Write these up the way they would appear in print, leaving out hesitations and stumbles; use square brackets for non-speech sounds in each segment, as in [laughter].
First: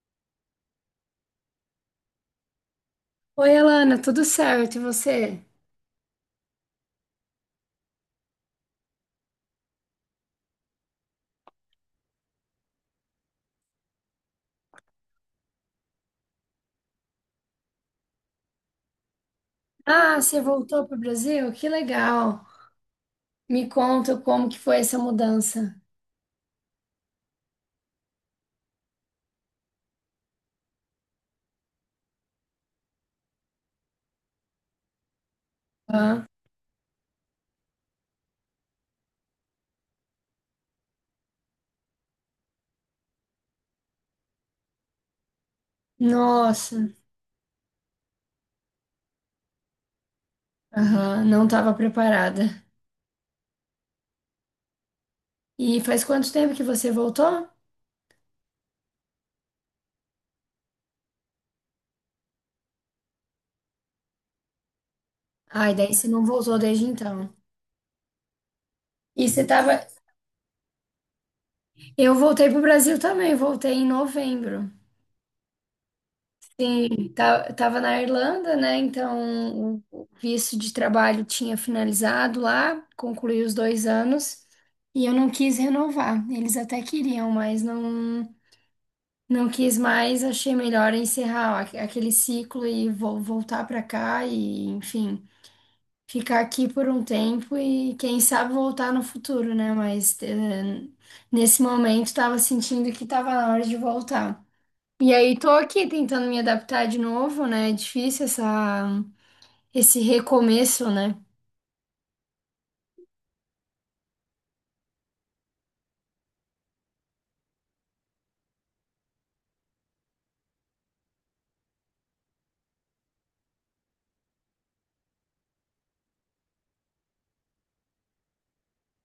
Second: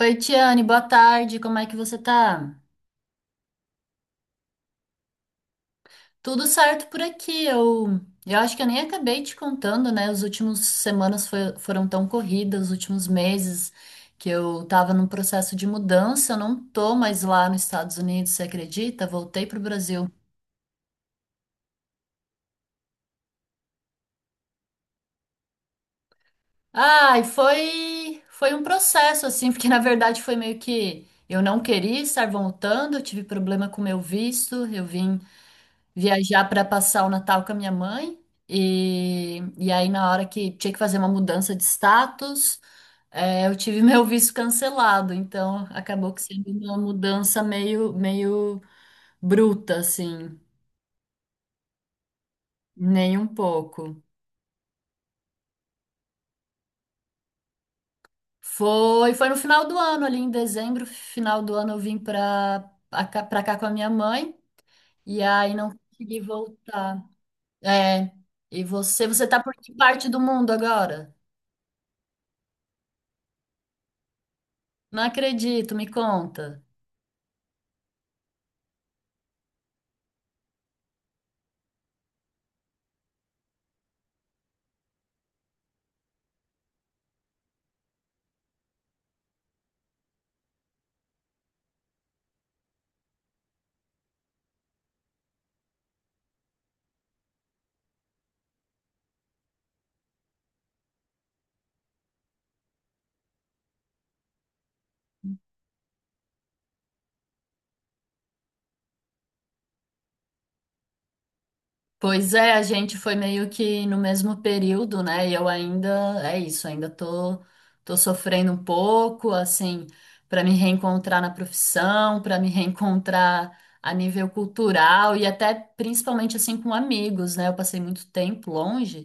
Oi, Tiane, boa tarde, como é que você tá? Oi, Alana, tudo certo? E você? Tudo certo por aqui, eu acho que eu nem acabei te contando, né? As últimas semanas foram tão corridas, os últimos meses que eu tava num processo de mudança, eu não tô mais lá nos Estados Unidos, você acredita? Voltei pro Brasil. Ah, você voltou para o Brasil? Que legal! Me conta como que foi essa mudança. Ai, foi um processo, assim, [laughs] porque na verdade foi meio que eu não queria estar voltando, eu tive problema com meu visto, eu vim Ah, viajar para passar o Natal com a minha mãe. E aí, na hora que tinha que fazer uma mudança de status, eu tive [laughs] meu visto cancelado. Então, acabou que sendo nossa, uma mudança meio bruta, assim, aham, não estava preparada. nem um pouco. E faz quanto tempo que você voltou? Foi no final do ano, ali em dezembro, final do ano, eu vim para pra cá com a minha mãe. E aí, não Ai, daí você consegui não voltou desde voltar. então. É, e você E você tá por que estava. parte do mundo agora? Eu voltei para o Brasil também, voltei em novembro. Não acredito, me conta. Sim, tava na Irlanda, né? Então o visto de trabalho tinha finalizado lá, concluí os 2 anos e eu não quis renovar. Eles até queriam, mas não, não quis mais. Achei melhor encerrar aquele ciclo e vou voltar para cá e, enfim, ficar aqui por um tempo e quem sabe voltar no futuro, né? Mas, nesse momento tava sentindo que tava na hora de voltar. E aí, tô aqui tentando me adaptar de novo, né? É difícil esse recomeço, né? Pois é, a gente foi meio que no mesmo período, né? E eu ainda, é isso, ainda tô sofrendo um pouco, assim, para me reencontrar na profissão, para me reencontrar a nível cultural e até principalmente assim com amigos, né? Eu passei muito tempo longe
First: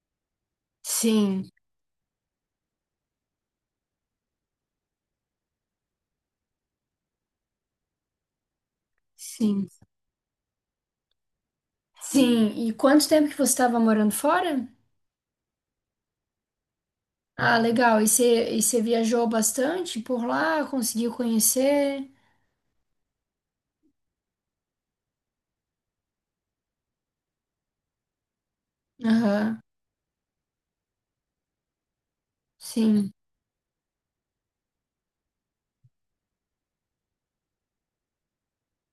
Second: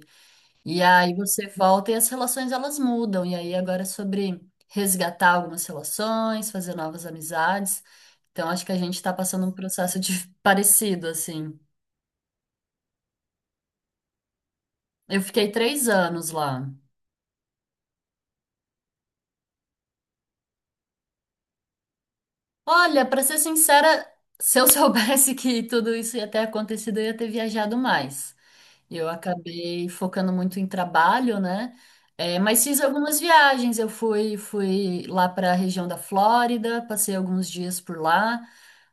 e aí você Sim, volta e as relações elas mudam. E aí agora é sobre resgatar algumas relações, fazer novas amizades. Então acho que a gente tá passando um sim, processo de [laughs] parecido, assim. sim. E quanto tempo que você estava morando fora? Eu fiquei 3 anos lá. Ah, legal. E você viajou bastante por lá? Conseguiu conhecer? Olha, pra ser sincera, se eu [laughs] soubesse que tudo isso ia ter acontecido, eu ia ter viajado mais. Eu Aham, acabei focando muito em trabalho, né? É, mas fiz sim. algumas viagens. Eu fui lá para a região da Flórida, passei alguns dias por lá.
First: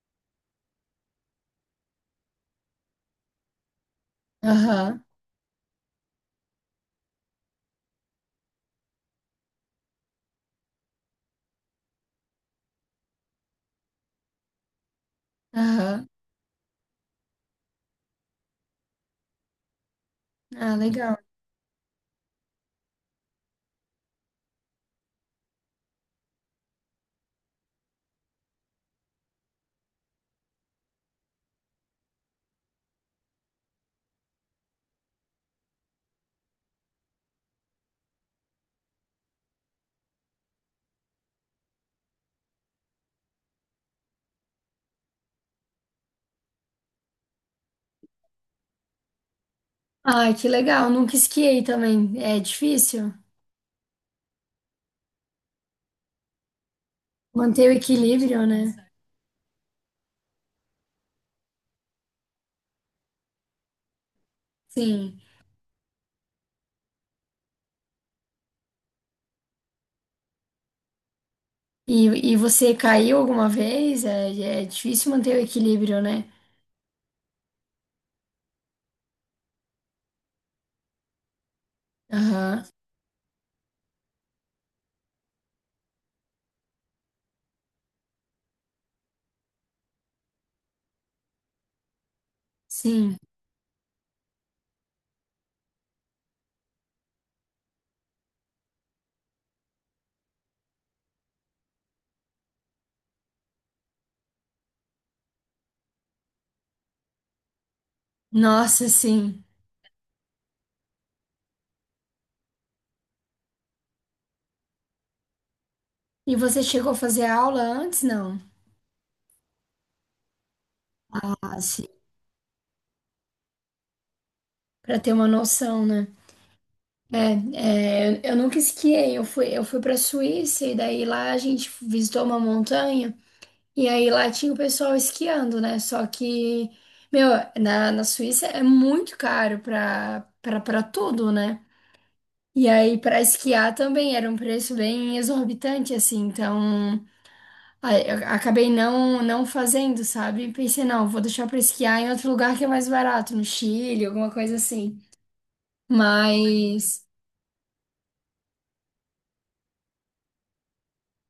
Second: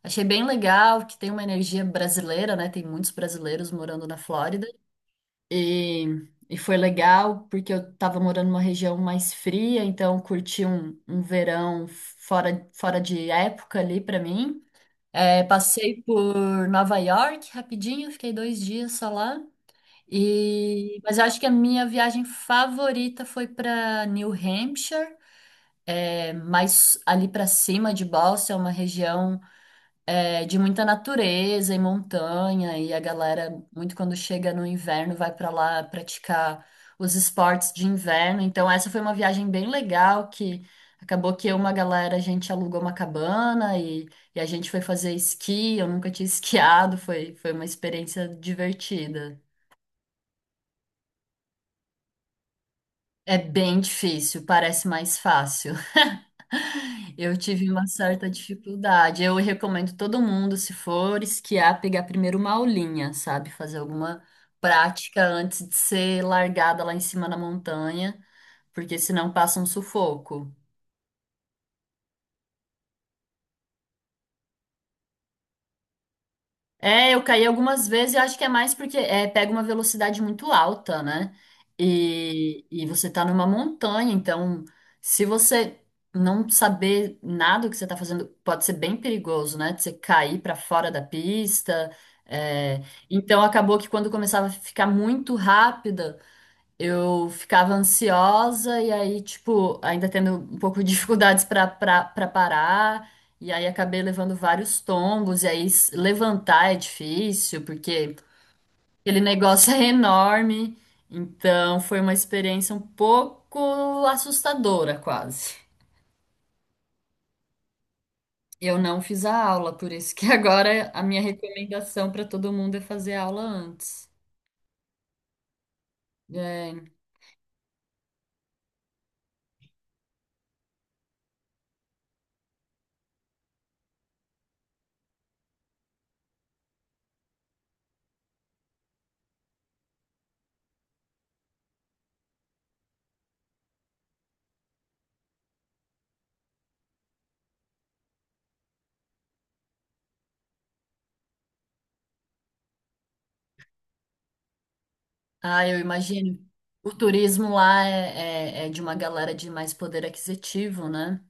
Achei bem legal que tem uma energia brasileira, né? Tem muitos brasileiros morando na Flórida. Aham, E foi legal porque eu estava morando numa região mais fria, então curti um verão fora de época ali para mim. É, passei aham. por Nova York rapidinho, fiquei 2 dias só lá. Ah, E, mas legal. eu acho que a minha viagem favorita foi para New Hampshire, mais ali para cima de Boston, é uma região de muita natureza e montanha, e a galera, muito quando chega no inverno, vai pra lá praticar os esportes de inverno. Então, essa foi uma viagem bem legal que acabou que eu e uma galera, a gente alugou uma cabana e a gente foi fazer esqui. Eu nunca tinha [laughs] esquiado, foi uma experiência divertida. Ah, que legal. Nunca esquiei também. É difícil É bem difícil, parece mais fácil. Eu manter tive o uma certa equilíbrio, né? dificuldade. Eu recomendo todo mundo, se for esquiar, pegar primeiro uma aulinha, sabe? Fazer alguma Sim. prática antes de ser largada lá em cima na montanha, porque senão passa um sufoco. E, e você caiu alguma vez? É, é difícil manter o equilíbrio, né? É, eu caí algumas vezes e acho que é mais porque pega uma velocidade muito alta, né? Aham, E você tá numa montanha, então se você não saber nada do que você tá fazendo, pode ser bem perigoso, né? De você cair pra fora da pista. É. sim. Então acabou que quando começava a ficar muito rápida. Eu ficava ansiosa e aí, tipo, ainda tendo um pouco de [laughs] dificuldades para parar, e aí acabei levando vários tombos, e aí levantar é difícil, porque Nossa, aquele sim. negócio [laughs] é enorme. Então, foi uma experiência um pouco assustadora, quase. E você chegou a fazer aula antes, não? Eu não fiz a aula, por isso que [laughs] agora a minha Ah, sim. recomendação para todo mundo é fazer a aula antes. Para ter uma noção, né? É. É, é, eu nunca esquiei. Eu fui para Suíça e daí lá a gente visitou uma montanha e aí lá tinha o pessoal esquiando, né? Só que, meu, na Suíça é muito caro para tudo, né? E aí para esquiar também era um preço bem exorbitante, assim. Então aí, eu acabei não, não fazendo, sabe? Pensei, não, vou deixar pra esquiar em outro lugar que é mais barato, no Chile, alguma coisa assim. Ah, eu imagino. O Mas, turismo lá é de uma galera de mais poder aquisitivo, né?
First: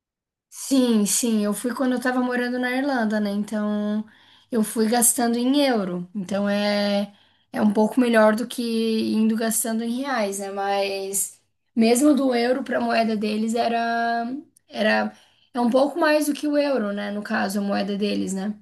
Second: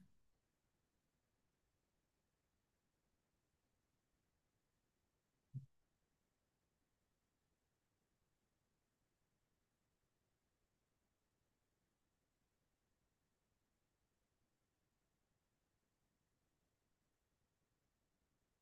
sim, sim, eu fui quando eu tava morando na Irlanda, né? Então, eu fui gastando em euro. Então, é, é um pouco melhor do que indo gastando em reais, né? Mas, mesmo do euro pra moeda deles, era, é um pouco mais do que o euro, né? No caso, a moeda deles, né?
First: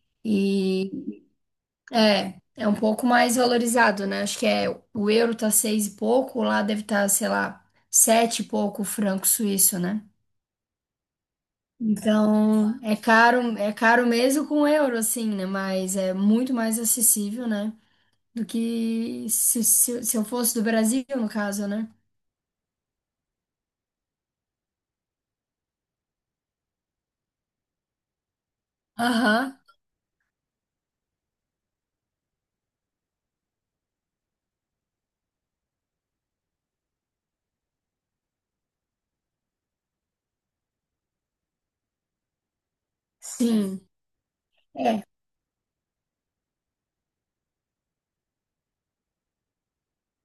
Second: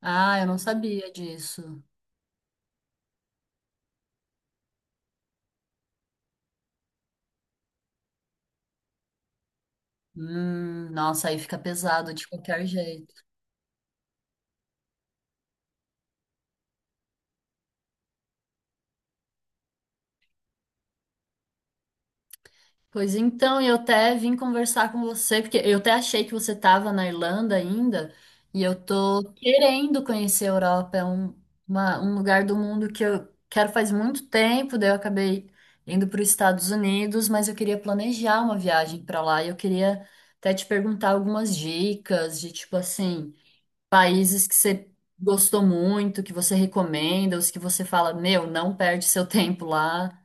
Ah, eu não sabia E. disso. É, é um pouco mais valorizado, né? Acho que é o euro tá seis e pouco, lá deve estar, sei lá, sete e pouco o franco suíço, né? Nossa, aí fica pesado de qualquer Então, jeito. É caro mesmo com euro, assim, né? Mas é muito mais acessível, né? Do que se eu fosse do Brasil, no caso, né? Pois então, eu até vim conversar com você, porque eu até achei que você estava na Irlanda ainda, e eu tô Aham, querendo conhecer a Europa, é um lugar do mundo que eu quero faz muito tempo, daí eu acabei indo para os Estados Unidos, mas eu queria planejar uma viagem para lá, e eu queria até te perguntar algumas dicas de tipo assim, sim. países que você É. gostou muito, que você recomenda, os que você fala, meu, não perde seu tempo lá.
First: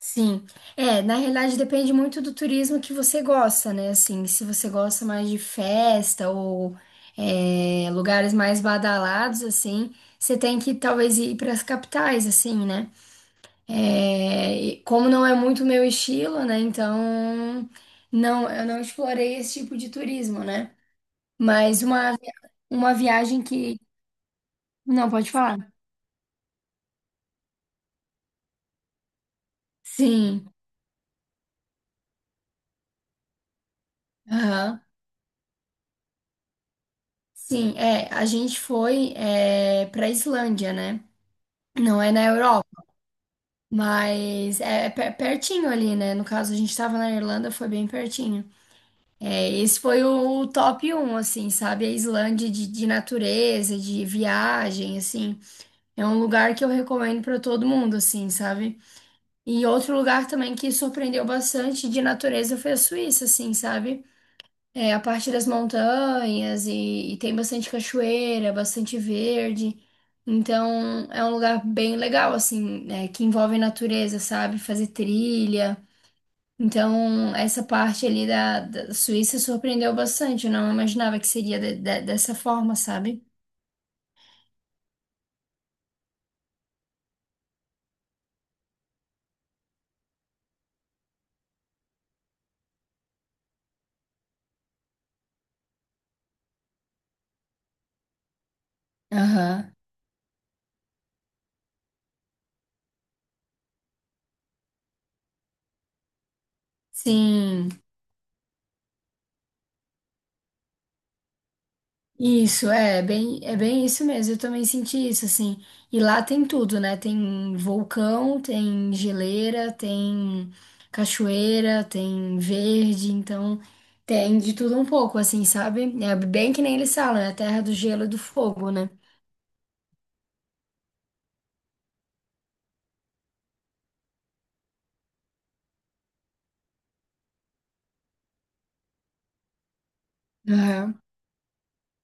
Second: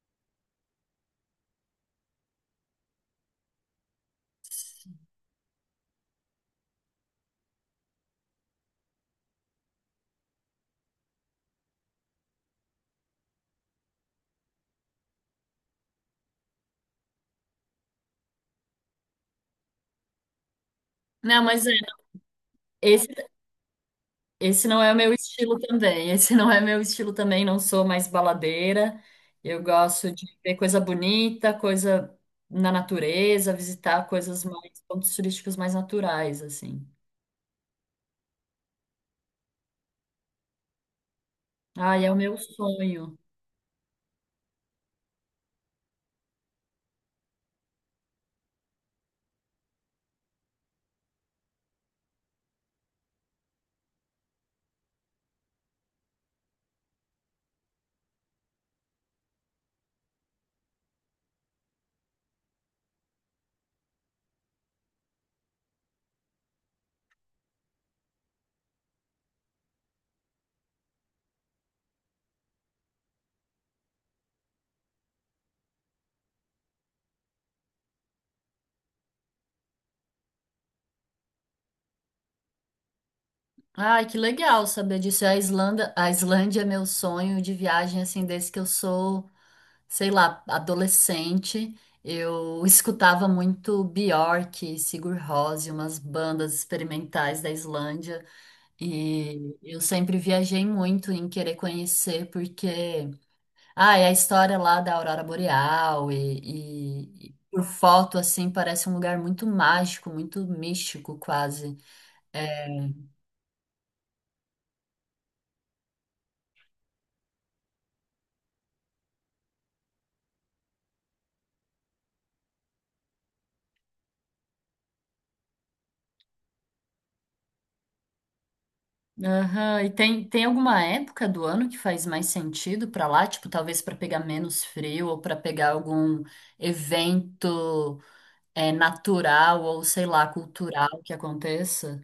Sim, é, na realidade depende muito do turismo que você gosta, né? Assim, se você gosta mais de festa ou é, lugares mais badalados, assim, você tem que talvez ir para as capitais, assim, né? É, e como não é muito meu estilo, né? Então, não, eu não explorei esse tipo de turismo, né? Não, mas Mas uma é. viagem que. Esse não é o Não, meu pode estilo falar. também. Esse não é meu estilo também. Não sou mais baladeira. Eu gosto de Sim, ver coisa bonita, coisa na natureza, visitar coisas mais, aham. pontos turísticos mais naturais, assim. Sim, é, a gente foi para Islândia, né? Não Ai, é é o na meu Europa, sonho. mas é pertinho ali, né? No caso, a gente tava na Irlanda, foi bem pertinho. É, esse foi o top um, assim, sabe? A Islândia de natureza, de viagem, assim. É um lugar que eu recomendo pra todo mundo, assim, sabe? E outro lugar também que surpreendeu bastante de natureza foi a Suíça, assim, sabe? É, a parte das montanhas e tem bastante cachoeira, bastante verde. Então, é um lugar bem legal, assim, né, que envolve natureza, sabe? Fazer trilha. Então, essa parte ali da Suíça surpreendeu bastante. Eu não imaginava que seria dessa forma, sabe? Ai, que legal saber disso. A Islândia é meu sonho de viagem, assim, desde que eu sou, sei lá, adolescente. Eu escutava muito Björk, Sigur Rós umas bandas experimentais da Islândia. E Aham. eu sempre viajei muito em querer conhecer, porque ah, é a história lá da Aurora Boreal e, e por Sim. foto assim parece um lugar muito mágico, muito místico quase. Isso, é bem isso mesmo. Eu também senti isso, assim. E lá tem tudo, né? Tem vulcão, tem geleira, tem cachoeira, tem verde, então tem de tudo um pouco, assim, sabe? É bem que nem eles falam, é a terra do gelo e do fogo, né? Aham, e tem, tem alguma época do ano que faz mais sentido pra lá? Tipo, talvez pra pegar menos frio ou pra pegar algum evento natural ou sei lá, cultural Aham. que aconteça?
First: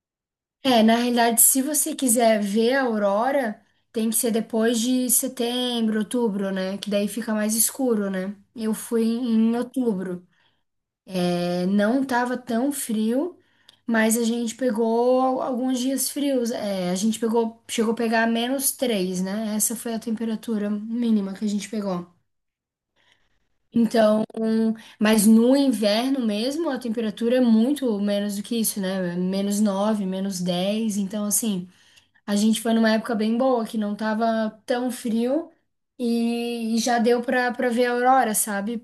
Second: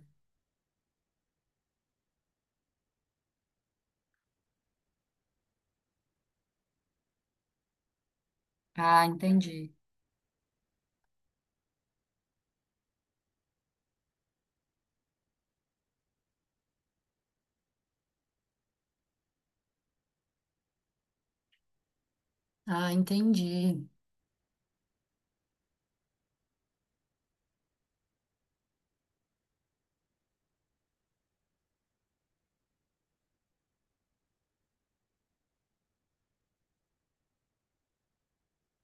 É, na realidade, se você quiser ver a aurora, tem que ser depois de setembro, outubro, né? Que daí fica mais escuro, né? Eu fui Ah, em entendi. outubro. É, não estava tão frio, mas a gente pegou alguns dias frios. É, a gente pegou, chegou a pegar menos 3, né? Essa foi a temperatura mínima que a gente pegou. Ah, entendi. Então, mas no inverno mesmo, a temperatura é muito menos do que isso, né? Menos 9, menos 10. Então, assim, a gente foi numa época bem boa, que não tava tão frio e já deu pra ver a aurora, sabe?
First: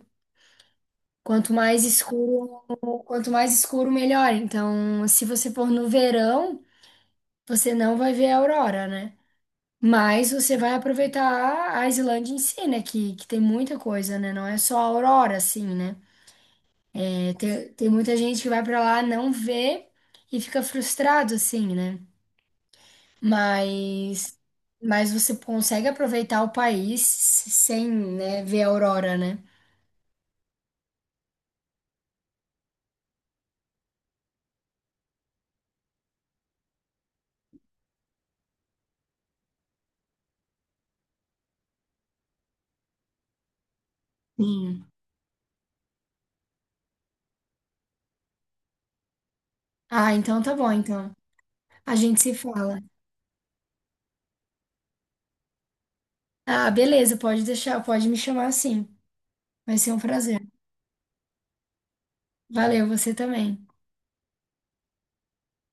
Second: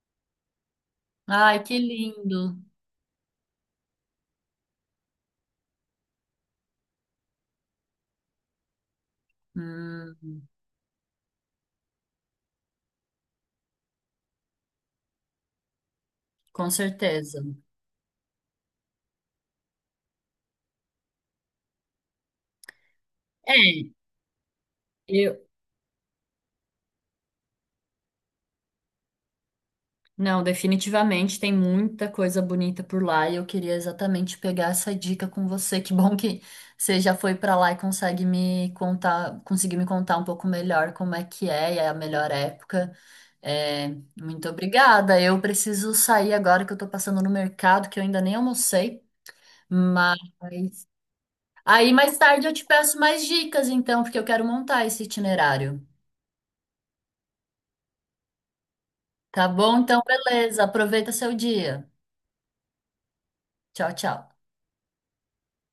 Quanto Ai, que mais lindo. escuro Quanto mais escuro, melhor. Então, se você for no verão, você não vai ver a aurora, né? Mas Hum, você vai aproveitar a Islândia em si, né? Que tem muita coisa, né? Não é só a aurora, assim, né? com É, certeza. tem, muita gente que vai pra lá, não vê e fica frustrado, assim, né? É, Mas, mas você eu. consegue aproveitar o país sem, né, ver a aurora, né? Não, definitivamente tem muita coisa bonita por lá e eu queria exatamente pegar essa dica com você. Que bom que você já foi pra lá e consegue me contar, conseguir me contar um pouco melhor como é que é e é a melhor época. É, muito Sim. obrigada. Eu preciso sair agora que eu tô passando no mercado, que eu ainda nem almocei, Ah, mas então tá bom, então. aí A mais gente se tarde eu te fala. peço mais dicas então, porque eu quero montar esse itinerário. Ah, beleza, pode deixar, pode me chamar assim. Tá bom? Vai ser um Então, prazer. beleza. Aproveita seu dia. Valeu, você também. Tchau, tchau.